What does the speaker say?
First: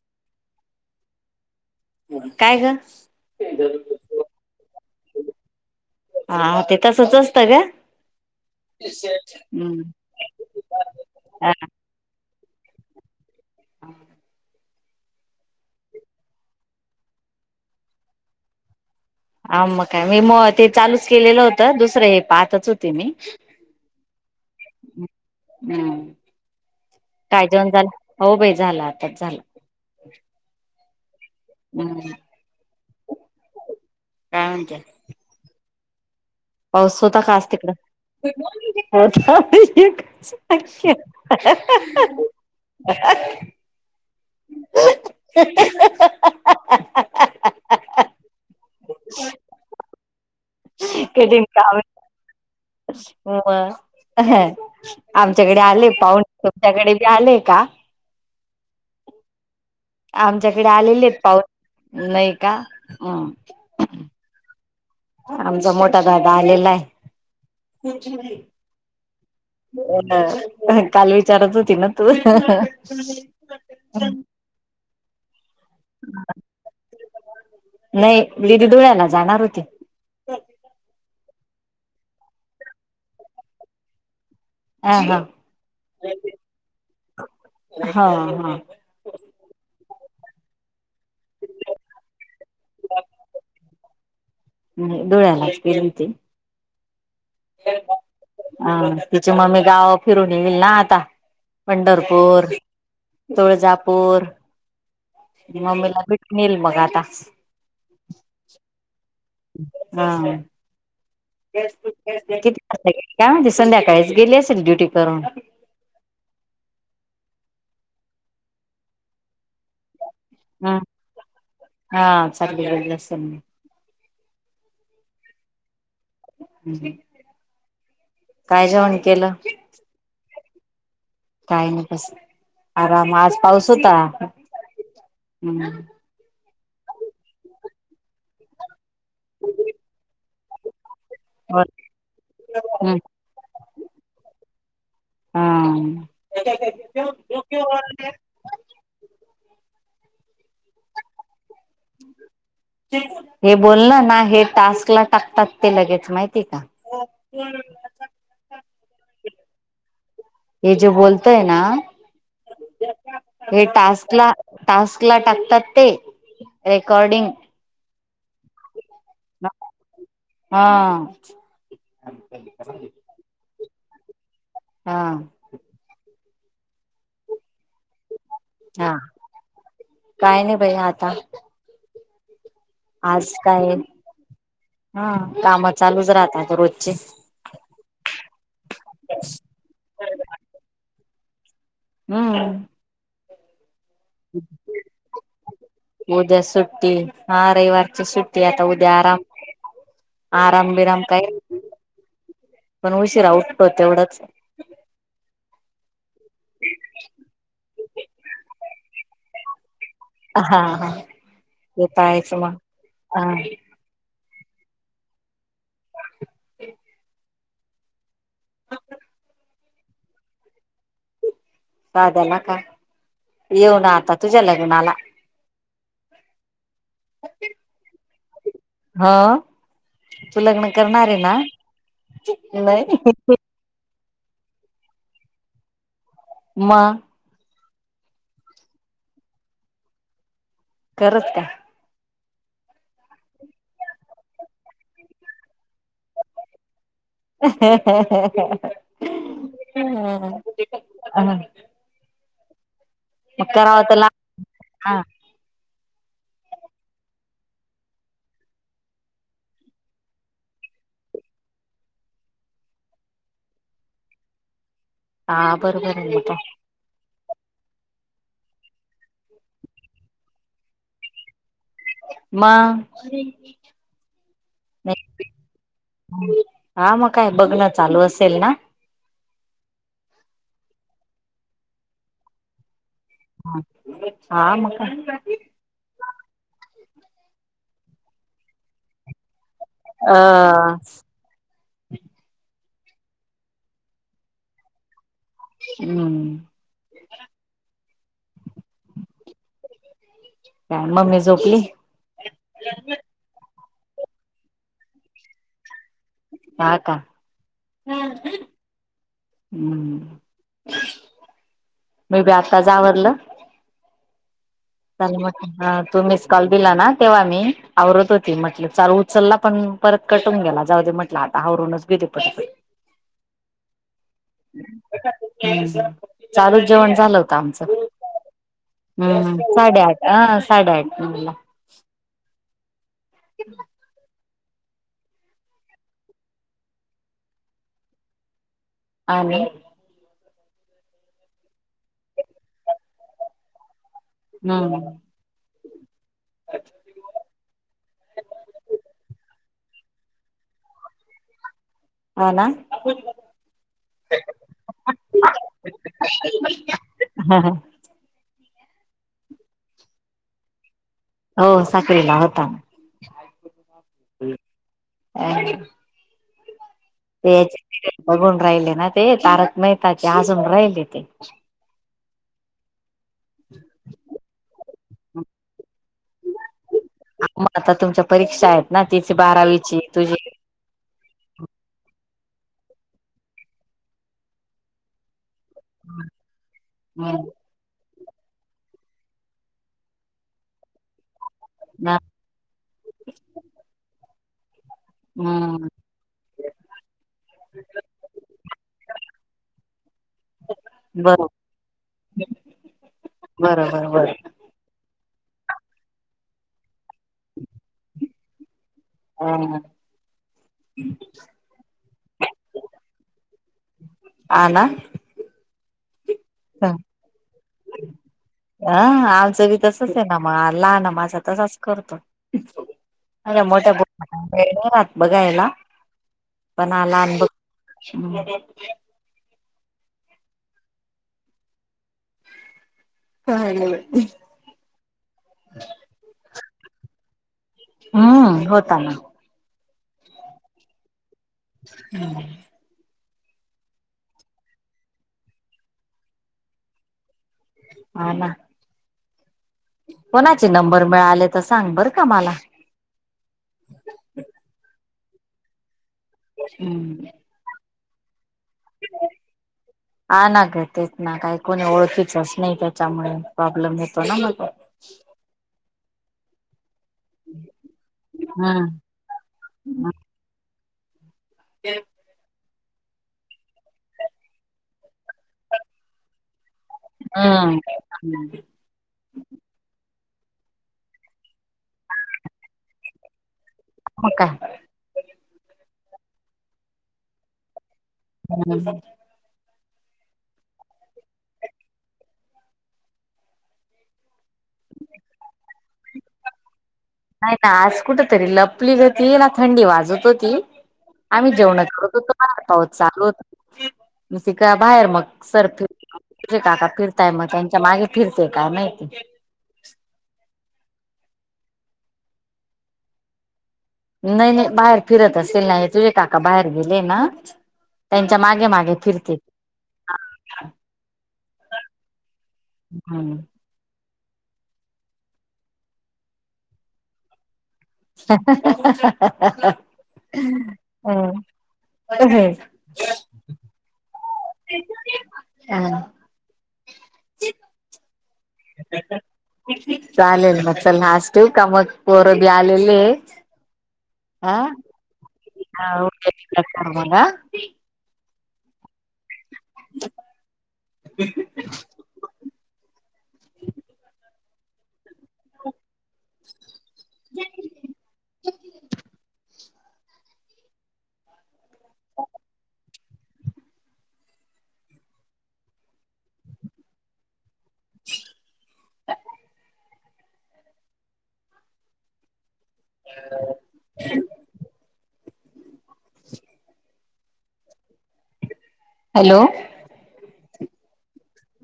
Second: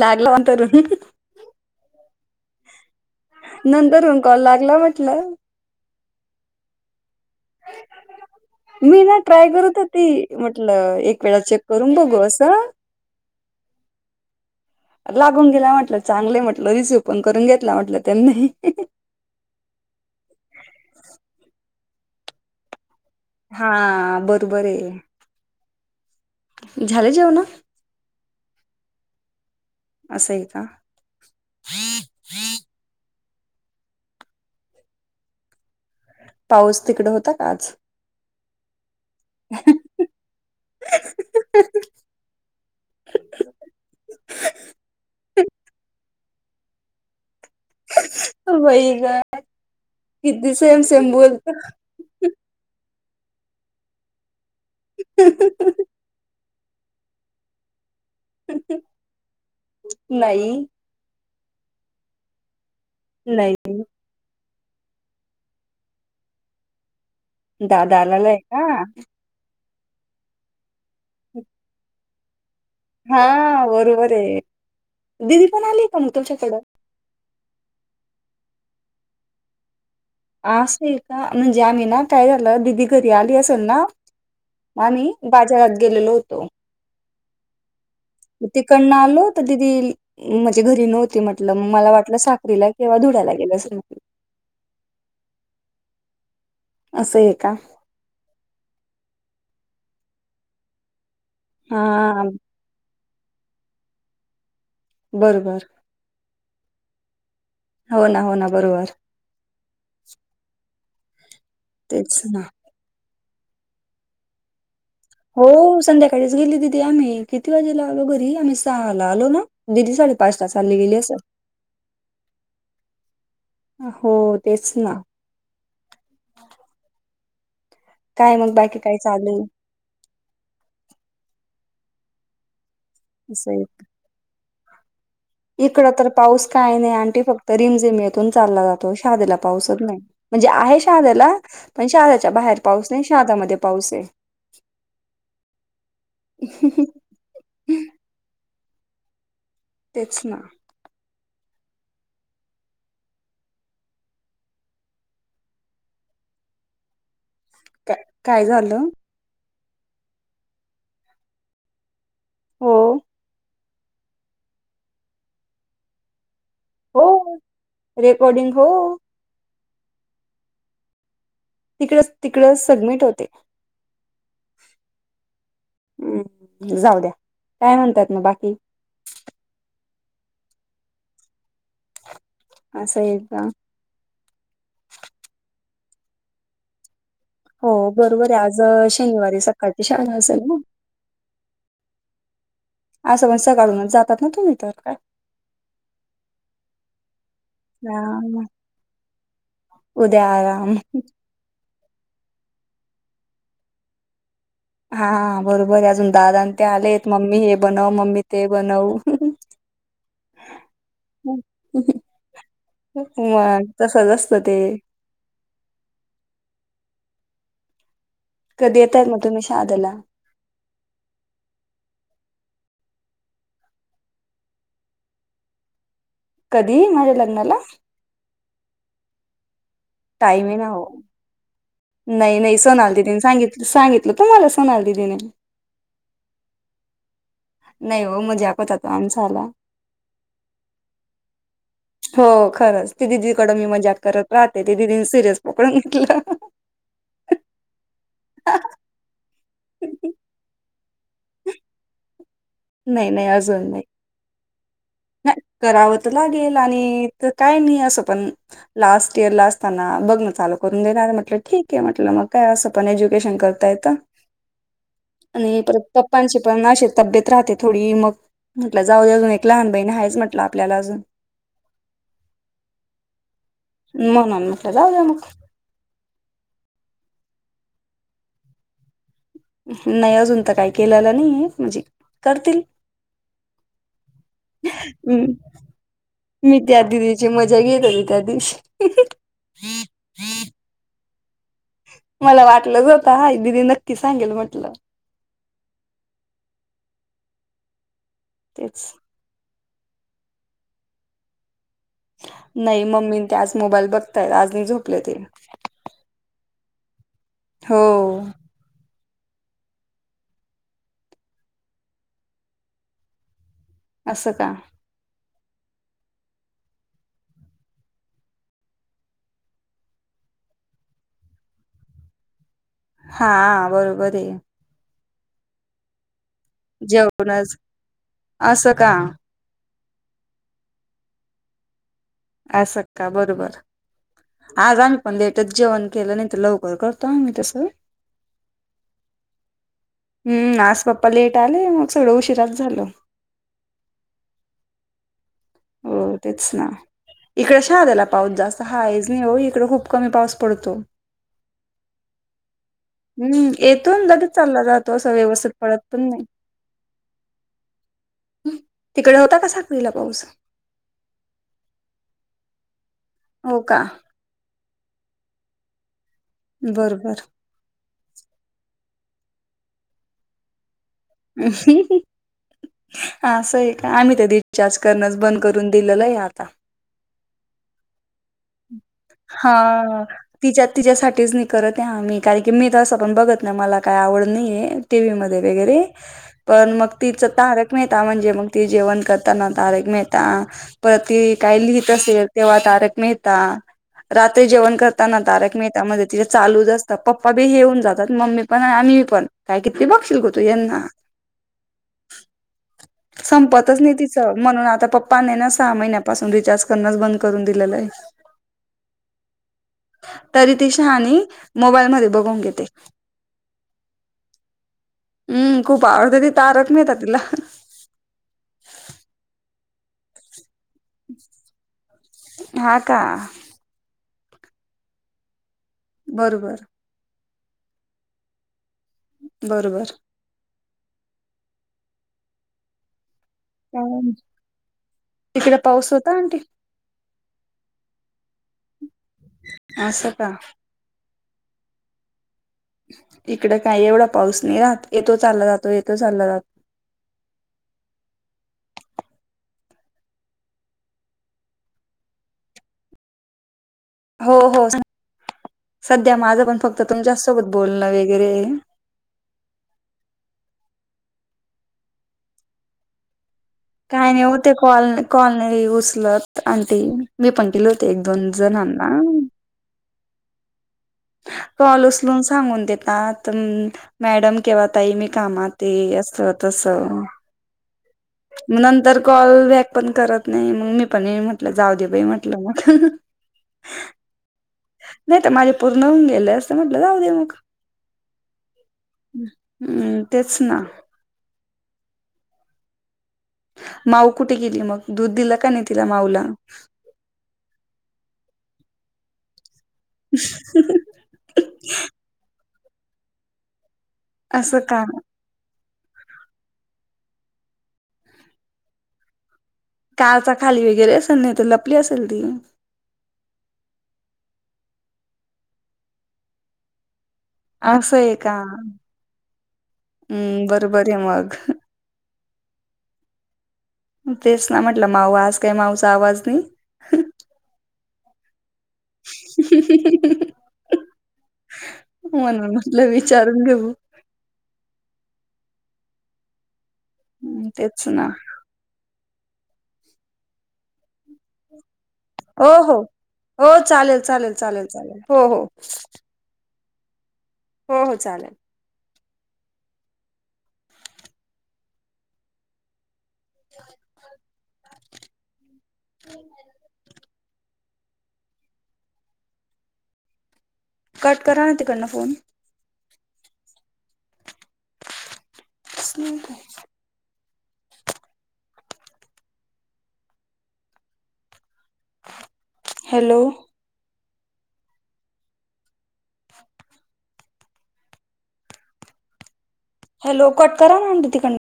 लागलावंतर काय ग नंतरन कॉल लागला म्हटल. हा ते तसच असतं ग. मी ना ट्राय करत हो त म्हटलं एक वेळा चेक करून बघू अस. हम [unintelligible] लागून गेला म्हटलं चांगलं म्हटलं रिसीव पण करून घेतला म्हटलं त्यांनी. आम म काय मी मग ते चालूच केलेलं होतं दुसरं हे पाहच हो हा बरोबर आहे. हम्म. झालं जाऊ ना? काय जेवण झालं हो भाई झालं आताच झालं. असं आहे का. हम्म काय म्हणतीया? पाऊस होता आज तिकड? आता [unintelligible] [unintelligible] हा हा हा [inaudible] वईग किती सेम, सेम बोलतो. ह आमच्याकडे आले पाहुणे. त्याकडे बी आलेय का? पती [unintelligible] आमच्याकडे आलेले आहेत पाहु नाही का. नाही आमचा मोठा दादा आलेला आहे. दादा आलालाय हा. काल विचारात होती ना तु. हा बरोबर आहे दिदी कोण आली पण तुच्या तिड? मीत धुळ्याला जाणार होती. असेल का म्हणजे आम्ही ना काय झालं दिदी घरी आली असेल ना हा आम्ही हा बाजारात गेलेलो होतो. हो [unintelligible] तिकडन आलो तर दिदी माझजे घरी नोव्ह म्हटलं मग मला वाटलं साखरीला किंवा धुड्याला गेले असल. हम्म धोळ्यालाच गेलती. असं आहे का हा तिची मम्मी गाव फिरून येईल ना आता हां, पंढरपूर तुळजापूर बरोबर. मम्मीला भेट नल मग आता हो ना, हो ना, बरोबर. हा तेच ना. किती काय म्हण संध्याकाळीच गेली असेल ड्युटी करून हो संध्याकाळीच गेली दिदी आम्ही किती वाजे लाव लो घरी हमे सहा लालो ना दिदी साडे पाच त चालली ह गेली हा चालली गेली असेल हो तेच ना मग काय बाकी जेऊण चालू केलं आहे? काही नाही बस आराम आज पाऊस होता हम्म इकड तर पाऊस काय नाही आणंटी फक्त रिमझिम येथून चालला जातो. शदला पाऊसच नाही म्हणजे आहे शदला और पण शच्या बाहेर पाऊस हम्म नाही शदामध्ये पाऊस अस असे हा. तेच ना. रिकामा ऑडिओ हे बोल ना ना हे टास्क ला टाकतात ते लगेच माहिती का? का काय झालं? हे जे बोलतय ना... हो हे टास्क ला टास्क ला टाकतात ते रेकॉर्डिंग. हो रेकॉर्डिंग हो.. हा. तिकड तिकड सगमिट होते हा जाऊ द्या काय म्हणतात मग बाकी हा काय नाही भाई आता असं आहे आज का काय हा काम चालूच राहतात रोजचे हो बरोबर आहे आज शनिवारी सकाळची शाळा असेल ना हम्म. असं मण स काढूनच जातात ना तुम्ही तर काय ते. हा रविवारची सुट्टी राम आता उद्या आराम आराम बराम काय. पण उशीिरा उठतो तेवढंच. हा बरोबर आहे अजून दादा ते आलेत मम्मी हे बनव मम्मी ते बनव. हा हा हं. यतायच मग हा. मग [unintelligible] रिकामा ऑडिओ कधी येतय म तुमी शादीला? [unintelligible] येऊ ना आता तुझ्या लग्नाला. कधी माझ्या लग्नाला. ह तू टाईम आहे ना लग्न हो. करणार आहे ना. नाही नाही सोनाल दिदीने सांगित सांगितलं त मला सोनाल दिदीने. मग. नाही हो मझ्याकता तो आम झा आला कररत. हो खरंच ती दिदीकडं मी मजाात करत राहते ती दिदीनी सिरियस पकडून घेतलं. हं हा. नाही नाही अजून नाही. हा नाही कराव. लाे काय नाही अस पण लाट इर ला असताना बघण चालू करून दे. म्हटलं ठीक आहे म्हट मग काय असं पण एज्युकेशन करतायेत. रिकामा ऑडिओ आणि पर पप्पाानचे पण नाते. तब्येत राहते थोडी मग म्हट जाऊजून एक लहान बाईण आहेच म्हटलं आपल्याला अजून. म. म म्हटलं जाऊदे मग. हा मग काय बघण चालू असेल ना. नाही अजून तर काही केलेला नाहीय म्हणजे करतील. ह मग हं, काय? मी त्या दिदीची मजा घेत र त्या दिवशी. ह. मला वाटलंच होतं हा दिदी नक्की सांगेल म्हटलं. हम्म. तेच काय मम्मी झोपली. नाही मम्मी ते आज मोबाईल बघतायत आजनी झोपले ते. हा का. हो. हम् मी बी आता जावरडलं. असं का. लट तू मिस कॉल दिला ना तेव्हा मी आवरत होती म्हटल चालू उचलला पण. परत कटून गेला जाऊ दे म्हटलं आता हवरूनच गेेत प हा बरोबर आहे. हम्म चालूच जेवण झालं होत जेवणच आमचं असं का हम्म. साडेआठ अह साडेआठ नऊला आस का बरोबर. आज आम्ही पण लेटच जेवण केलं नाही तर लवकर करतो आम्ही तस. आणि... हम्म आज पप्पा लेट आले मग सगळ उशिराच झाल. हम.. हो तेच ना इकडे शहाद्याला पाऊस जास्त हायच नाही हो इकडे खूप कमी पाऊस पडतो हा ना हम्म येतो गरी चालला जातो असं व्यवस्थित पडत पण नाही हा हा तिकडे होता का साखळीला पाऊस हो साखरीला होता हो का अ बरोबर ते बघून राहिले ना ते तारक मेहताचे हसून राहिले ते ह् ह हा स आहे का आम्ही ते रिचार्ज करणच बंद करून दिलेलं आहे आता मग आता तुमच्या परीक्षा आहेत ना तिची बारावीची हा तुझी तिच्या तिच्यासाठीच करत आहे आम्ही कारण की मी तसं पण बघत नाही मला काही आवड नाही टीव्ही म वरे पण मग ति हम्म तारक म्हजे मग ते जेवण करताना तारक मेहता परत त काय लिहित असेल तेव्हा तारके रात्री जेवण करताना तारक हम्म मेहता्यामध्ये तिे लूच असतात पप्पा बी हेऊन जातात मम्मी पण आणि आम्ही पण काय बघशील गो तू यांना बरोब संपतच बरोबर नाही बरोबर तिचं म्हणून आता पप् ्पाने ना सहा महिन्यापासून रिचार्ज करणच बंद करून दिलेलं आहे ह ह तरी ती शहाणी मोबाईलमध्ये बघून घेते ह ना हम खूप आवडतं तारक अ मेहता तिला. आमचं बी तसच आहे ना मग आ ल ना माझा तसाच करतो हा का अ्या मोठ्या ेयेणार आहात बघायला? बरोबर पण आला अनुभव. श [inaudible] बरोबर. तिकडे पाऊस होता आंटी? हम्म होताना. आश का? हम [inaudible] इकड काही एवढा पाऊस नाही राहत. येतो चालला जातो, येतो चालला जातो. [unintelligible] कोणाचे नंबर मिळाले, तर सांग, बर का मला. हो हो सध्या माझं पण फक्त हम्म तुमच्या सोबत बोलणं वगैरे. हा ना ग तेच ना, काही कोणी ओळखीचच नाही त्याच्यामुळे प्रॉब्लेम येतो काही ना नाही मग होते कॉल. कॉल नाही उसलत आणि मी पंकिले होते एक दोन हम्म जणांना कॉल उचलून सांगून देतात, अ मॅडम केव्हा ताई मी कामात आहे असं. तस. हम्म नंतर कॉल बॅक पण करत नाही मग मी पण म्हटलं जाऊ दे बाई, म्हटलं मग. हो का. नाही तर माझे पूर्ण होऊन गेले असते. म्हटलं जाऊ दे मग. [inaudible] हम् तेच ना. माऊ कुठे गेली मग? दूध दिलं का नाही तिला? माऊला. नाही ना आज कुठ तरी लपली होती. ना, थंडी वाज.. जत होती, आम्ही जेवण करत होतो. पाऊस चालू होत. मग ते का बाहेर मग सरत [unintelligible] फिरताय मग त्यांच्या मागे फिरतेय का, नाही. कारचा खाली वगैरे असेल, नाही तर लपली असेल ती. नाही, नाही बाहेर फिरत असेल, नाही तुझे काका बाहेर गेले ना. असं आहे त्यांच्या का, मागे मागे फिरते हम् बरोबर आहे मग. हम्म. तेच ना म्हटलं माऊ, आज काही माउचा आवाज नाही. हम अ म्हणून म्हटलं ह. विचारून घेऊ [inaudible] हा. हम्म तेच ना. चालेल मग, चल लास ठेऊ का मग? पोर बी हो आलेले हो हो चालेल चालेल ह. चालेल चालेल हो हो [unintelligible] आमाला हो हो चालेल ह [inaudible] खूप. ह. ज. कट करा ना तिकडंना फोन. [inaudible] का. [inaudible] हॅलो. हॅलो. लो कट करा ना तिकडना